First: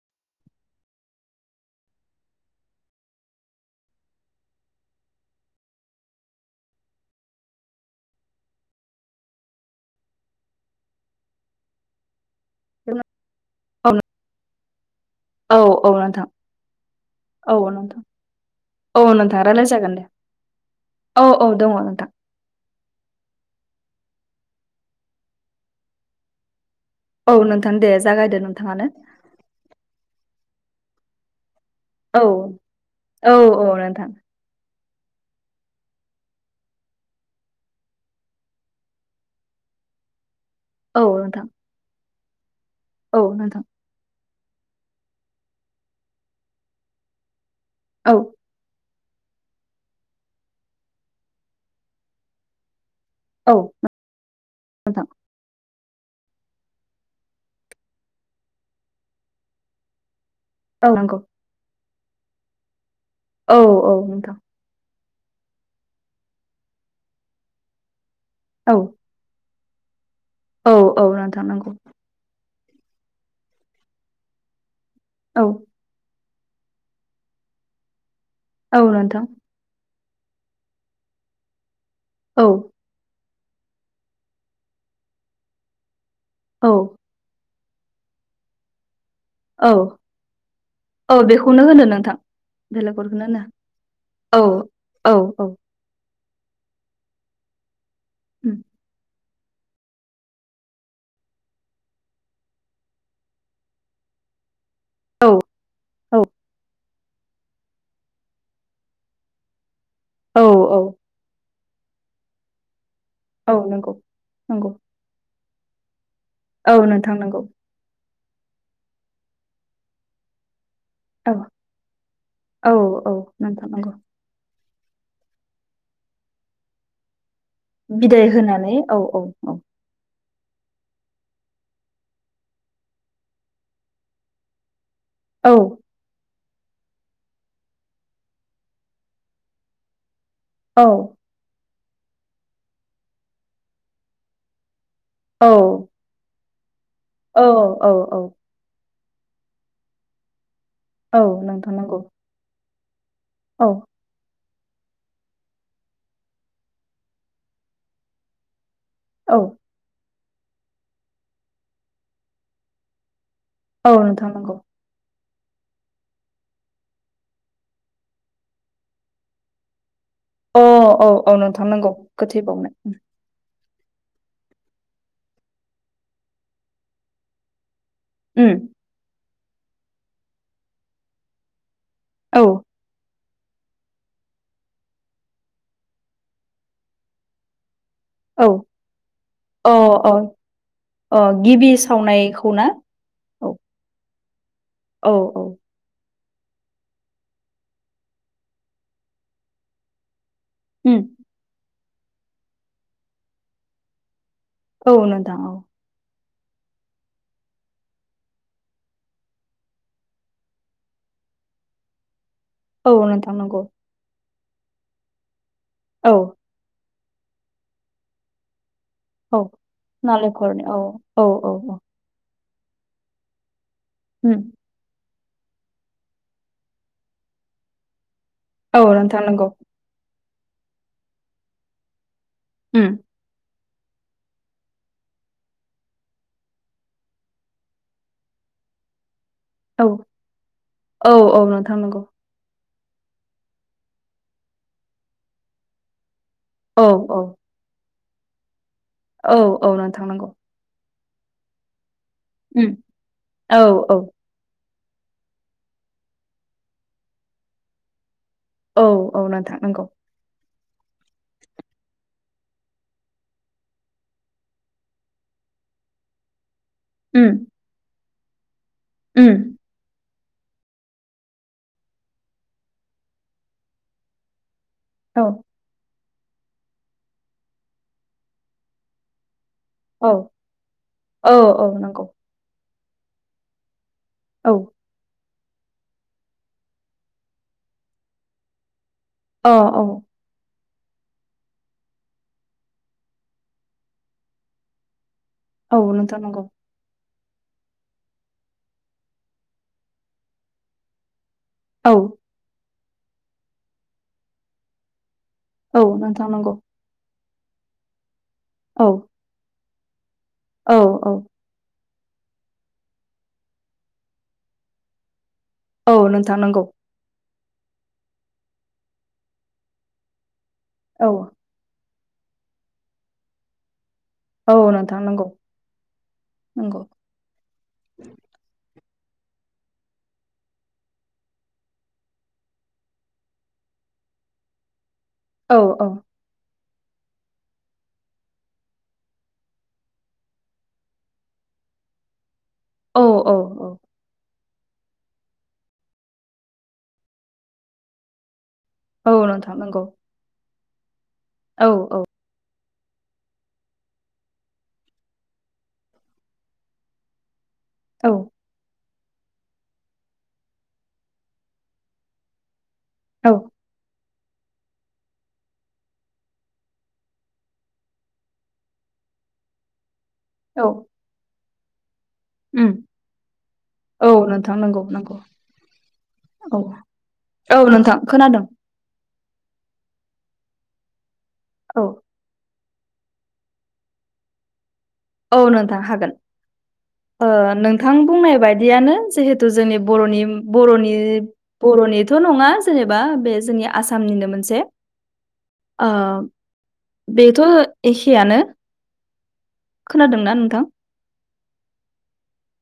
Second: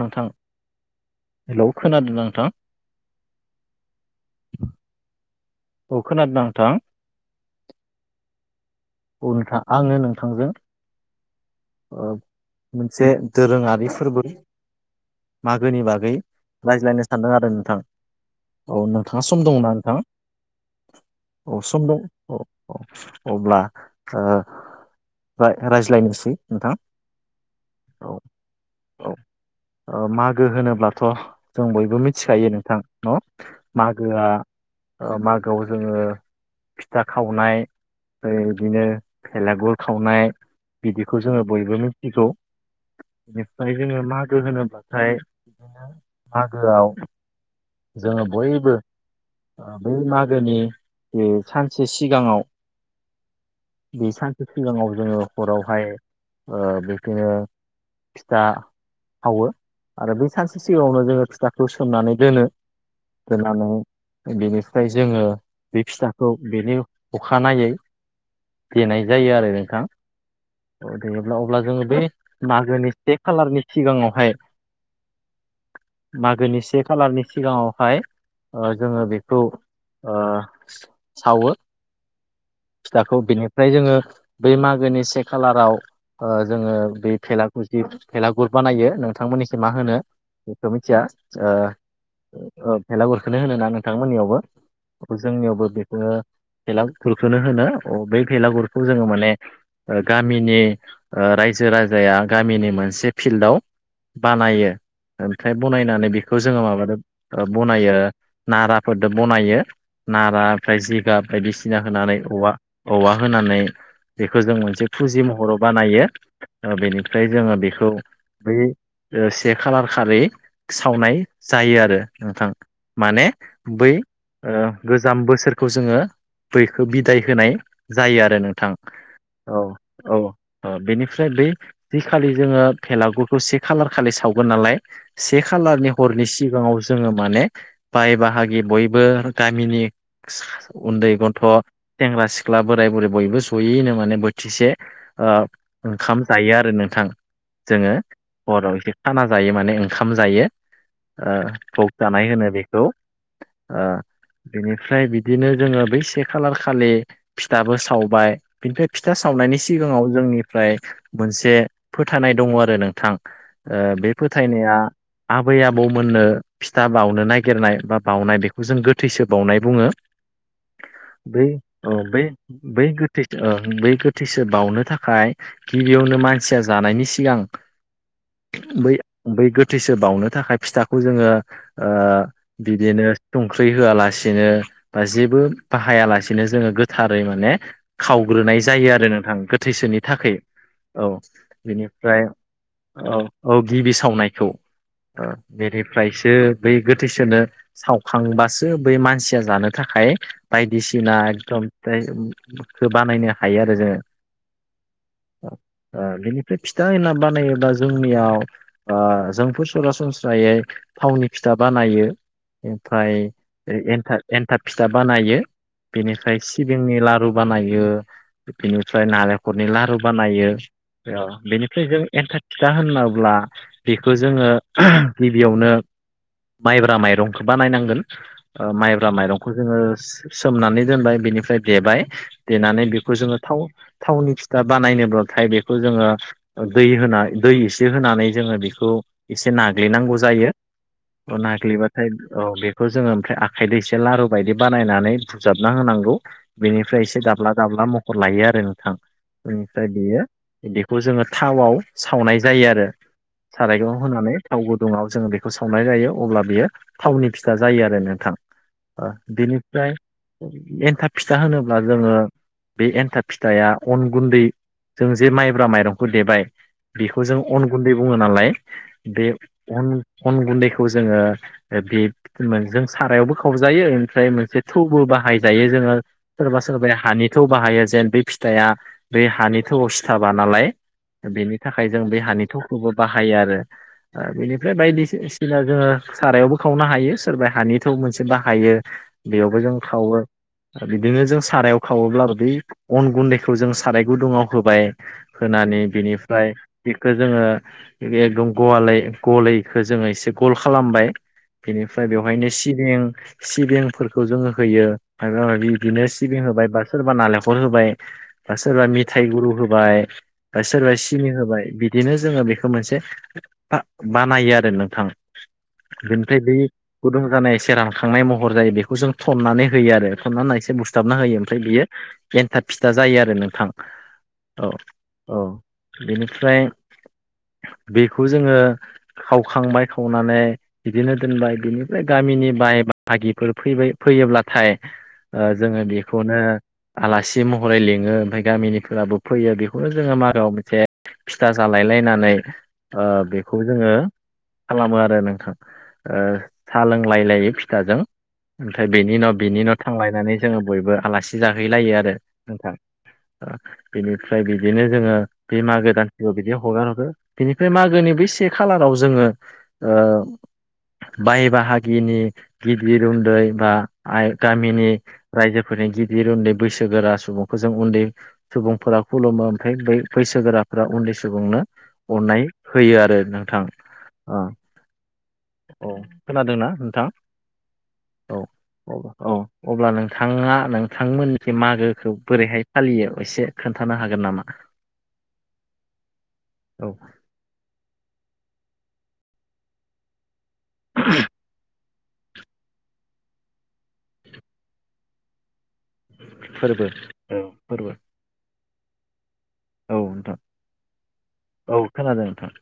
नोंथां हेलौ खोनादों नोंथां। अ' खोनादोंना नांथां? औ नोंथा आङो नोंथांजों ओ मोनसे औ दोरोङारि फोरबो औ मागोनि औ बागै नोंथां रायज्लायनो सानदों आरो नोंथां। औ नोंथाङा नोंथां सम दङ रायलाय ना जागोन नोंथां? दे औ औ दङ नोंथां। अ-अ-अब्ला ओ राय-रायज्लायनोसै नोंथां। औ नोंथां दे औ जागायदो नोंथाङानो। औ ओ मागो होनोब्लाथ' जों बय बो औ मिथिखायो नोंथां न औ औ नोंथां मागोआ ओ मागोआव जोङो फिथा खावनाय ओरै बिदिनो भेलागुर खावनाय औ खौ जोङो नोंथां बयबो मिथिगौ औ नोंथां बेनिफ्राय जोङो मागो होनोब्लाथाय बिदिनो मागोआव औ जोङो बयबो ओ बै मागोनि जे सानसे सिगाङाव औ बे सानसे सिगाङाव नोंथां जोङो हरावहाय ओ बेदिनो फिथा सावो। आरो बै सानसे औ सिगाङावनो नंगौ जोङो फिथाखौ सोमनानै दोनो। औ औ नोंथां दोननानै बेनि फ्राय जोङो बे फिथाखौ बेनि अखानायै औ देनाय जायो आरो नोंथां। औ देयोब्ला अब्ला जोङो बे मागोनि से खालारनि सिगाङावहाय औ मागोनि से खालारनि सिगाङावहाय ओ औ जोङो नोंथां बेखौ ओ सावो। औ फिथाखौ बिनिफ्राय जोङो बै मागोनि से खालाराव ओ औ जोङो बे भेलागु जि भेलागुर बानायो नोंथांमोननिथिं औ मा होनो बेखौ मिथिया औ ओ बेखौनो होनो नोंथां ओ ओ बेलेगफोरखौनो होना भेलागुरखौनो होनो ना औ नोंथांमोननियावबो औ जोंनियावबो बेखौनो भेलागुरखौनो होनो अ बै भेलागुरखौ जोङो माने ओ गामिनि ओ रायजो राजाया गामिनि मोनसे फिल्डआव बानायो। ओमफ्राय बनायनानै बेखौ जोङो माबादो ओ बनायो नाराफोरदो बनायो। औ नारा औ ओमफ्राय जिगाब बायदिसिना होनानै औवा औवा औ होनानै नंगौ बेखौ जों नंगौ मोन थुजि महराव बानायो ओ औ नोंथां बेनिफ्राय नंगौ जोङो बेखौ बै ओ से खालार खालि सावनाय औ जायो आरो नोंथां औ औ माने नोंथां नंगौ बै ओ गोजाम बोसोरखौ जोङो बैखौ बिदाय होनाय जायो बिदाय आरो नोंथां होनानै औ औ औ। औ ओ बेनिफ्राय बै जि खालि जोङो भेलागुरखौ से खालार खालि सावगोन नालाय से औ खालारनि हरनि सिगाङाव जोङो माने बाय बाहागि बयबो गामिनि उन्दै गथ', थेंग्रा सिख्ला, बोराय बुरै बयबो सयैनो माने बो थिसे ओ औ ओंखाम जायो आरो नोंथां। औ औ जोङो औ। हराव एसे खाना जायो माने ओंखाम जायो औ ओ नोंथां फग नंगौ जानाय होनो बेख खौ औ ओ बेनिफ्राय बिदिनो जोङो बै से खालार खालि फिथाबो सावबाय बिनिफ्राय फिथा औ सावनायनि सिगाङाव जोंनिफ्राय मोनसे फोथानाय दङ आरो नोंथां। औ ओ बे नोंथां नंगौ फोथायनाया आबै आबौमोननो फिथा बावनो नागिरनाय बा बाउनाय बेखौ जों गोथैसो बावनाय बुङो। अ औ औ बै नोंथां नंगौ औ बै गोथै बावनाय बै गोथैसो ओ बै गोथैसो बावनो थाखाय गिबियावनो मानसिया जानायनि सिगां उम बै बै गोथैसो बावनो थाखाय फिथाखौ जोंङो ओ औ बिदिनो सुंख्रै होआलासेनो बा जेबो बाहायालासेनो जोंङो गोथारै माने खाव औ ग्रोनाय जायो आरो नोंथां अ गोथैसोनि अ थाखाय औ अ गिबि बिनिफ्राय सावनायखौ ना औ औ गिबि सावनायखौ औ ओ औ बे फ्रायसो बै गोथैसोनो सावखांबासो बै मानसिया जानो थाखाय उम बायदिसिना एकदम फ्राय खोबानायनो हायो आरो जोंङो औ नोंथां औ ओ बेनिफ्राय फिथा एना बानायोबा जोंनियाव ओ जोंफो सरासनस्रायै थावनि फिथा बानायो औ ओमफ्राय नोंथां नंगौ एनथा एन्थाब फिथा बानायो औ बेनिफ्राय सिबिंनि लारु बानायो बेनिफ्राय औ नालेंखलनि लारु बानायो नालेंखरनि औ औ औ औ बेनिफ्राय जों एन फिथा होनोब्ला बेखौ उम जोंङो गिबियावनो माइब्रा माइरंखौ बानायनांगोन ओ औ माइब्रा नोंथां नंगौ माइरंखौ जोंङो सोमनानै दोनबाय बिनिफ्राय देबाय देनानै उम बेखौ जोंङो थाव थावनि फिथा बानायनोब्लाथाय बेखौ जोंङो दै होना दै एसे होनानै जोंङो बेखौ एसे औ नाग्लिनांगौ औ जायो औ नोंथां नंगौ नाग्लिबाथाय बेखौ जोंङो ओमफ्राय आखाइ दैसे लारु बायदि बानायनानै बुजाबना होनांगौ। औ बेनिफ्राय औ एसे दाब्ला दाब्ला महर लायो आरो नोंथां औ औ बेनिफ्राय नोंथां बेयो नंगौ बेखौ जोंङो थावाव सावनाय जायो उम आरो औ औ सारायखौ होनानै थाव गुदुङाव जोंङो बेखौ संनाय जायो अब्ला बियो थावनि फिथा जायो आरो नोंथां। औ ओ औ नोंथां नंगौ बेनिफ्राय एन्थाब फिथा होनोब्ला जोंङो बे एन्थाब फिथाइा अन गुन्दै जों जे माइब्रा माइरंखौ देबाय बेखौ उम जों अन गुन्दै बुङो नालाय बे उम अन अन गुन्दैखौ जोंङो बे नोंजों सारायावबो खावजायो ओमफ्राय मोनसे थौबो औ बाहायजायो जोंङो सोरबा सोरबाया हानि थौ बाहायो जेन बै फिथाइआ बे हानि थौआव औ सिथाबा नालाय औ बेनि औ थाखाय नंगौ जों बे हानि थौखौबो बाहायो आरो ओ औ बेनिफ्राय बायदिसो जोंङो सारायावबो खावनो हायो सोरबा हानिथौ मोनसे बाहायो। अ बेयावबो जों औ खावो बिदिनो जों सारायावबो खावोब्ला बै अन गुन्दैखौ जों साराय गुदुङाव होबाय औ होनानै नोंथां नंगौ बिनिफ्राय बेखौ जोंङो एकदम गवालै गलै जोंङो एसे गल खालामबाय। औ बेनिफ्राय बेवहायनो सिबिं सिबिंफोरखौ जोंङो होयो। माबा माबि औ बिदिनो नोंथां सिबिं नंगौ होबाय बा सोरबा नालेंखर होबाय बा औ सोरबा मि थाइ गुरु होबाय बा औ सोरबा औ सिनि होबाय बि बिदिनो जोङो बेखौ मोनसे था बानायो आरो नोंथां। औ नोंथां बेनिफ्राय बे नंगौ गुदुं जानाय एसे रानखांनाय महर जायो बेखौ जों थन्नानै होयो आरो थननानै एसे औ बुसथाबना होयो ओमफ्राय बियो एन्थाब फिथा जायो आरो नोंथां। औ नोंथां नंगौ औ बेनिफ्राय नंगौ बेखौ जोंङो खावखांबाय खावनानै बिदिनो दोनबाय बिनिफ्राय गामिनि बाय बाहागिफोर फैबाय फैयोब्लाथाय ओ औ जोंङो औ बेखौनो आलासि महरै लिङो ओमफ्राय गामिनिफोराबो फैयो बेखौनो जोंङो मागोआव मोनसे फिथा जालायलायनानै ओ औ औ बेखौ औ जोंङो खालामो आरो नोंथां ओ सा लोंलाय लायै फिथाजों। ओमफ्राय औ बेनि न' नोंथां बिनि न' नंगौ थांलायनानै जोंङो बयबो आलासि औ जाहैलायो आरो नोंथां। ओ बेनिफ्राय बिदिनो जोङो बे मागो दानसेखो बिदिनो हगारहरो। बेनिफ्राय औ मागोनि बेै से खालाराव जोङो ओ बाय बाहागिनि गिदिर उन्दै बा गामिनि रायजोफोरनि गि दिर उन्दै बैसोगोरा सुबुंखौ जों उन्दै सुबुंफोरा खुलुमो ओमफ्राय बै औ बैसोगोराफ उन्दै सुबुंनो अननाय होयो आरो नोंथां अ नांगौ नांगौ। औ खोनादोंना औ नोंथां नोंथाङां औ खोनादों औ। औ अब्ला नोंथाङा नोंथांमोननि जे औ मागोखौ बोरैहाय एसे खोन्थानो हागोन नामा? औ नोंथां हागोन। औ ओ- नोंथां बुंनाय बायदियानो जिहेथु जोंनि बरनि बर'नि बर'नि थ' नङा जेनेबा बे जोंनि आसामनिनो मोनसे ओम फोरबो बेथ' फोरबो एखेयानो औ नोंथां औ खोनादों नोंथां।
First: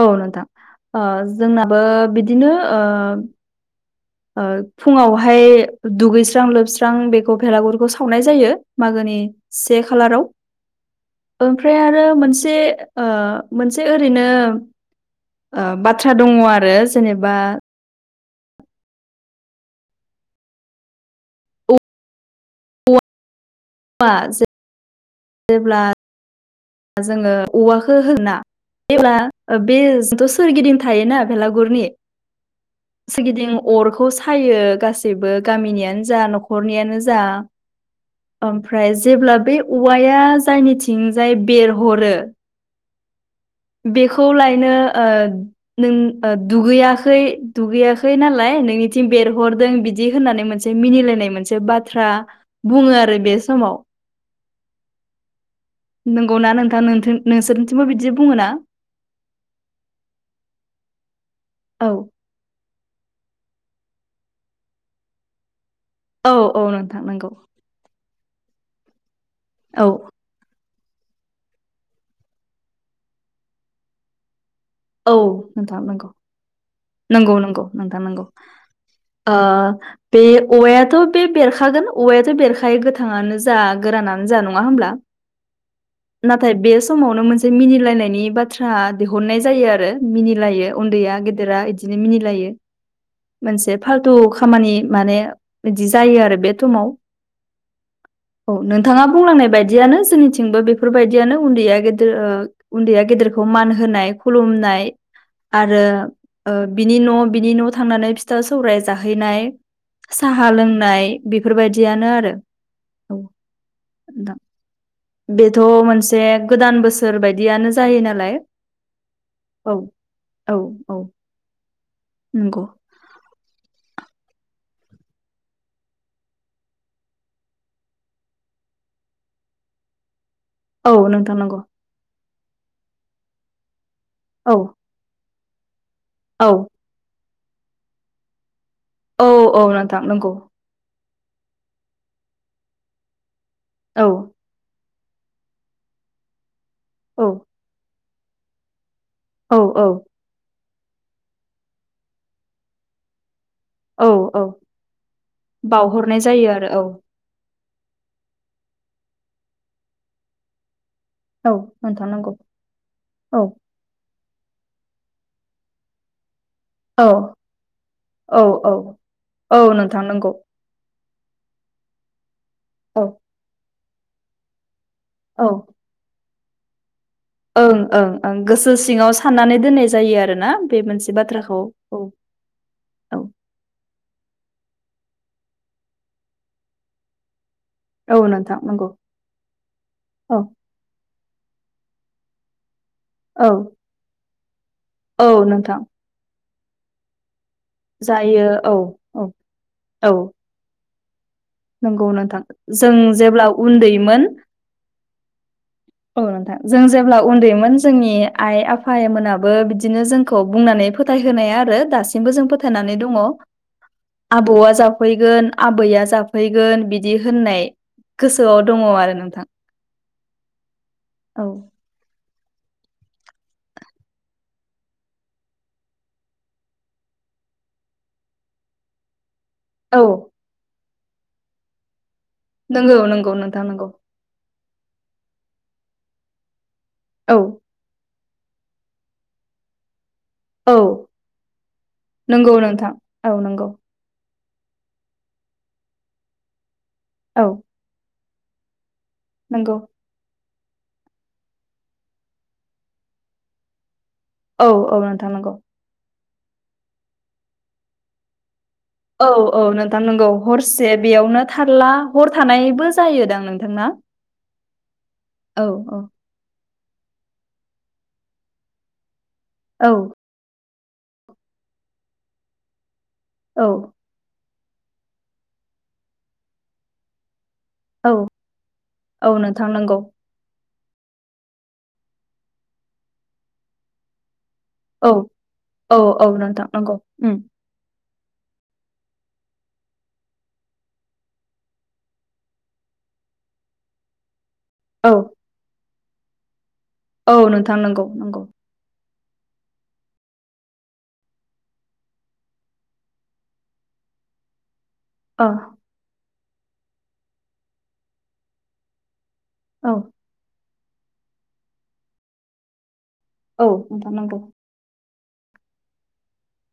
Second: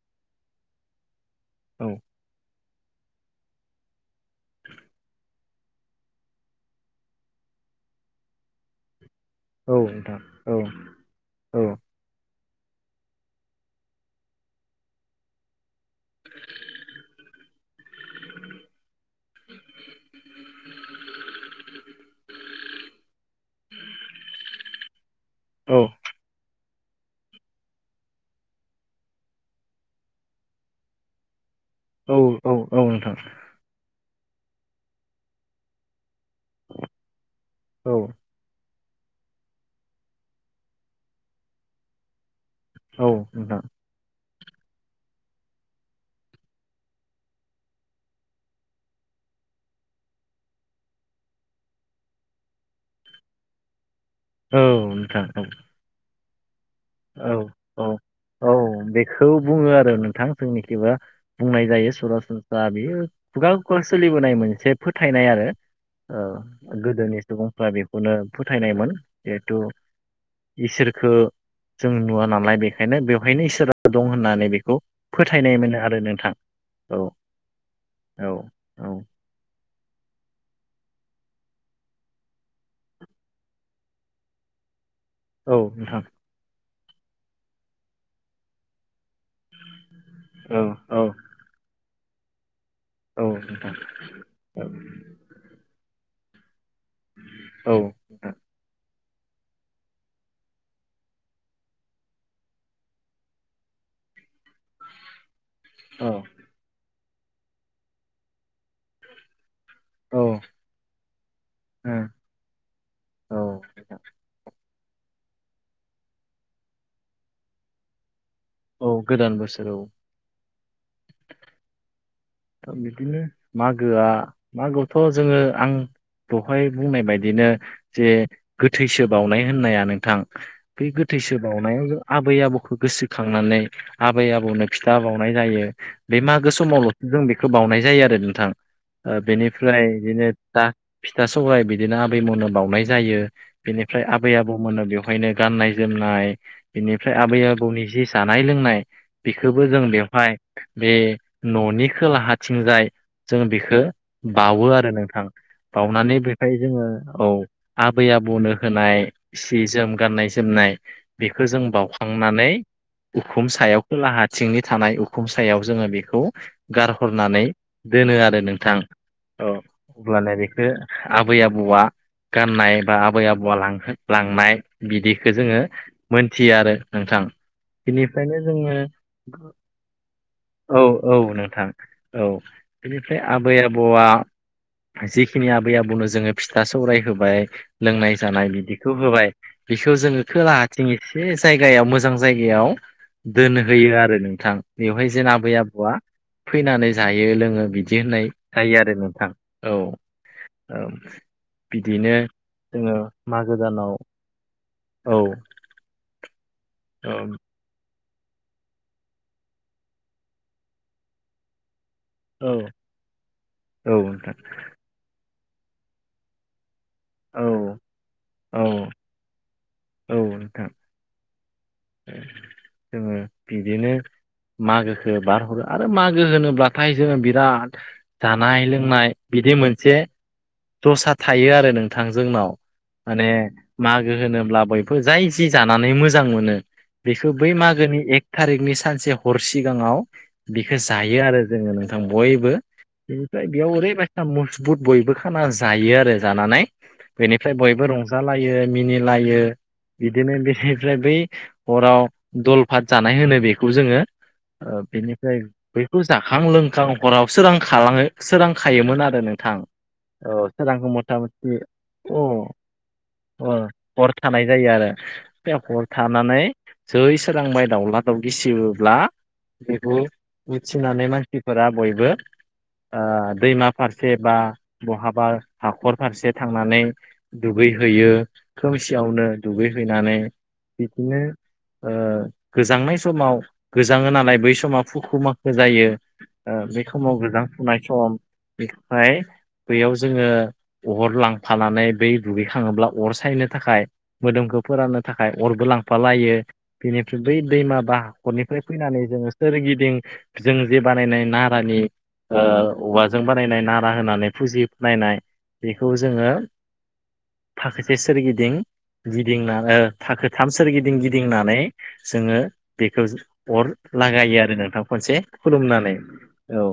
औ नोंथां ओ- जोंनाबो औ बिदिनो ओ- फुङावहाय दुगैस्रां लोबस्रां बेखौ भेलागुरखौ सावनाय जायो मागोनि औ से नोंथां खालाराव औ औ ओमफ्राय आरो मोनसे ओ- मोनसे ओरैनो ओ- बाथ्रा दङ आरो जेनेबा उम जेब्ला जोंङो औवाखौ होना [unintelligible] बे जिथु सोरगिदिं थायोना बेलागुरनि औ औ नोंथां सोरगिदिं अरखौ सायो गासैबो गामिनियानो जा न'खरनियानो जा। औ ओमफ्राय जेब्ला बे औवाया जायनिथिंजाय बेरहरो औ नोंथां बेखौ लायनो ओ नों ओ दुगैयाखै दुगैयाखै नालाय नोंनिथिं बेरहरदों बिदि होननानै मोनस मोनसे मिनिलायनाय मोनसे बाथ्रा बुङो आरो बे समाव औ नोंथां औ। नंगौ ना नोंथां औ नोंसोरनिथिंबो औ बिदि बुङो ना औ बेखौ बुङो आरो नोंथां जोंनिखिबा बुंनाय औ जायो सरासन बेयो खुगा खुगा सोलिबोनाय मोनसे फोथायनाय आरो औ गोदोनि सुबुंफोरा बेखौ खौनो फोथायनायमोन जिहेथु औ इसोरखो जों नुवा नालाय बेखायनो बेवहायनो इसोरा दं होननानै बेखौ औ फोथायनाय मोनो नोंथां आरो नगौ नोंथां औ नंगौ नंगौ नोंथां नंगौ औ औ ओ बे औवायाथ' बे बेरखागोन औवायाथ' बेरखायो गोथाङानो जा गोरानानो जा नङा होमब्ला औ नोंथां नाथाय बे समावनो मोनसे मिनिलायनायनि बाथ्रा दिहुननाय जायो आरो औ मिनिलायो औ उनदैया गेदेरा इदिनो मिनिलायो औ नोंथां मोनसे फालथु औ खामानि माने बिदि जायो आरो बे समाव औ नोंथां औ नोंथाङा बुंलांनाय बायदियानो जोंनिथिंबो बेफोरबायदियानो उन्दैया गेदेर ओ उन्दैया गेदेरखौ मान होनाय खुलुमनाय आरो औ ओ- बिनि न' बिनि न' थांनानै फिथा सौराय जाहैनाय औ साहा लोंनाय बेफोरबायदियानो आरो औ। नोंथां बेथ' मोनसे गोदान बोसोर बायदियानो जायो नालाय। औ गोदान बोसोर औ। औ औ उम। बिदिनो मागोआ मागोआवथ' जोङो आं दहाय बुंनाय बायदिनो जे गोथैसो बावनाय होननाया नोंथां बे औ नोंथां गोथैसो नंगौ बावनायाव जों आबै आबौखौ गोसोखांनानै आबै औ आबौनो फि दा बावनाय जायो बे औ मागो समावल'सो जों बेखौ बावनाय जायो आरो नोंथां ओ औ औ बेनिफ्राय नोंथां नंगौ बिदिनोा फिथा सौराइ बिदिनो आबैमोननो बावनाय जायो। बेनिफ्राय औ आबै आबौमोननो बेवहायनो गाननाय जोमनाय बेनिफ्राय औ आबै आबौनि जि जानाय लोंनाय औ बेखौबो जों औ बेवहाय बे न'नि खोलाहााथिंजाय। जोङो बेखौ औ औ बावो आरो नोंथां बावनानै बावहरनाय जायो बेहाय आरो जोङो औ आबै आबौनो होनाय सि जोम गाननाय जोमनाय बेखौ औ जों नोंथां नंगौ बाउखांनानै औ उखुम सायाव खोलाहााथिंनि थानाय उखुम सायाव जोङो बेखौ औ गारहरनानै दोनो आरो औ औ नोंथां औ नोंथां नंगौ अब्लाने बेखौ आबै आबौआ गाननाय बा औ आबै आबौआ लांहो लांनाय बिदि औ जोङो मोनथियो आरो नोंथां ओं ओं ओं बेनिफ्रायनो गोसो जोङो सिंङाव साननानै दोननाय जायो आरोना बे मोनसे बाथ्राखौ थां औ बेनिफ्राय औ आबै आबौआ जिखिनि आबै आबौनो जोङो फिथा सौराय होबाय औ लोंनाय-जानाय नोंथां नंगौ बिदिखौ होबाय बिखौ जोंङो औ खोलाहा थिं एसे जायगायाव मोजां जायगायाव औ दोनहोयो आरो नोंथां। बेवहाय जों औ आबै नोंथां आबौआ फैनानै जायो लोङो बिदि होननाय औ जायो आरो औ नोंथां औ औ नंगौ बिदिनो नोंथां जों जोङो जेब्ला मागो दानाव उन्दैमोन औ औ नोंथां जों औ जेब्ला उन्दैमोन जोंनि आइ आफा मोनाबो बिदिनो जोंखौ बुंनानै फोथाय होनोनाया आरो दासिम बिखौ जों औ फोथायनानै दंङ औ नोंथां आबौआ जाफैगोन आबैआ जाफैगोन बि बिदि औ होननाय औ गोसोआव दङ आरो नोंथां औ नोंथां औ जोङो बिदिनो मागोखौ बारहरो आरो मागो होनोब्लाथाय जोङो बिराद जानाय लोंनाय बिदि मोन एसे औ दसारा थायो आरो नोंथां जोंनाव नंगौ माने नंगौ नोंथां नंगौ मा मागो होनोब्ला बैफोर जाय जि जानानै मोजां मोनो बेखौ औ बै मागोनि एक थारिखनि सानसे हर सिगाङाव बेखौ औ जायो आरो जोङो नोंथां बयबो नंगौ नोंथां औ बेनिफ्राय नंगौ बेयाव ओरैबायदि मजबुत बयबो खाना जायो आरो जानानै औ बेनिफ्राय बयबो रंज जालायो मिनिलायो नंगौ बिदिनो बेनिफ्राय बै हराव दलफात जानाय होनो बेखौ जोङो औ ओ- औ नोंथां बेनिफ्राय नंगौ बै खौ जाखां लोंखां हराव सोरां खालाङो सोरां खायोमोन आर ओ औ नोंथां औ नंगौ औ हरसे सोरांखौ मथा बेयावनो मथि थारला उ हर थानायबो जायोदां अ नोंथांना [unintelligible] थानाय जायो आरो बे औ हर औ थानानै जै सोरां माइ दाउला दाउ गिसिबोब्ला औ बेखौ उथिनानै मानसिफोरा बयबो औ ओ-दैमा फारसे फारसे बा बहाबा हाखर फारसे थांनानै औ दुगैहैयो खोमसियावनो औ नोंथां नंगौ दुगैहैनानै बिदिनो ओ गोजांनाय समाव गोजांङो नालाय बै समाव औ फुखु माखो जायो औ औ ओ- नोंथां बे नंगौ समाव उम गोजां फुनाय सम बेफ्राय बैयाव जोङो अर लांफानानै बै दुगैखाङोब्ला अर सायनो थाखाय मोदोमखौ फोराननो औ थाखाय अरबो लांफालायो बेनिफ्राय औ बै नोंथां दैमा बा नंगौ नंगौ हाखरनिफ्राय फैनानै जोङो सोरगिदिं जों जे बानायनाय नारानि ओ औवाजों बानायनाय नारा होनानै फुजि [unintelligible] नायनाय अ बिखौ जोङो फाखोसे सोरगिदिं गिदिंना ओ औ फाखो थाम सोर गिदिं गिदिंनानै जोङो बेखौ औ अर नोंथां नंगौ लागायो आरो नोंथां खनसे खुलुमनानै औ।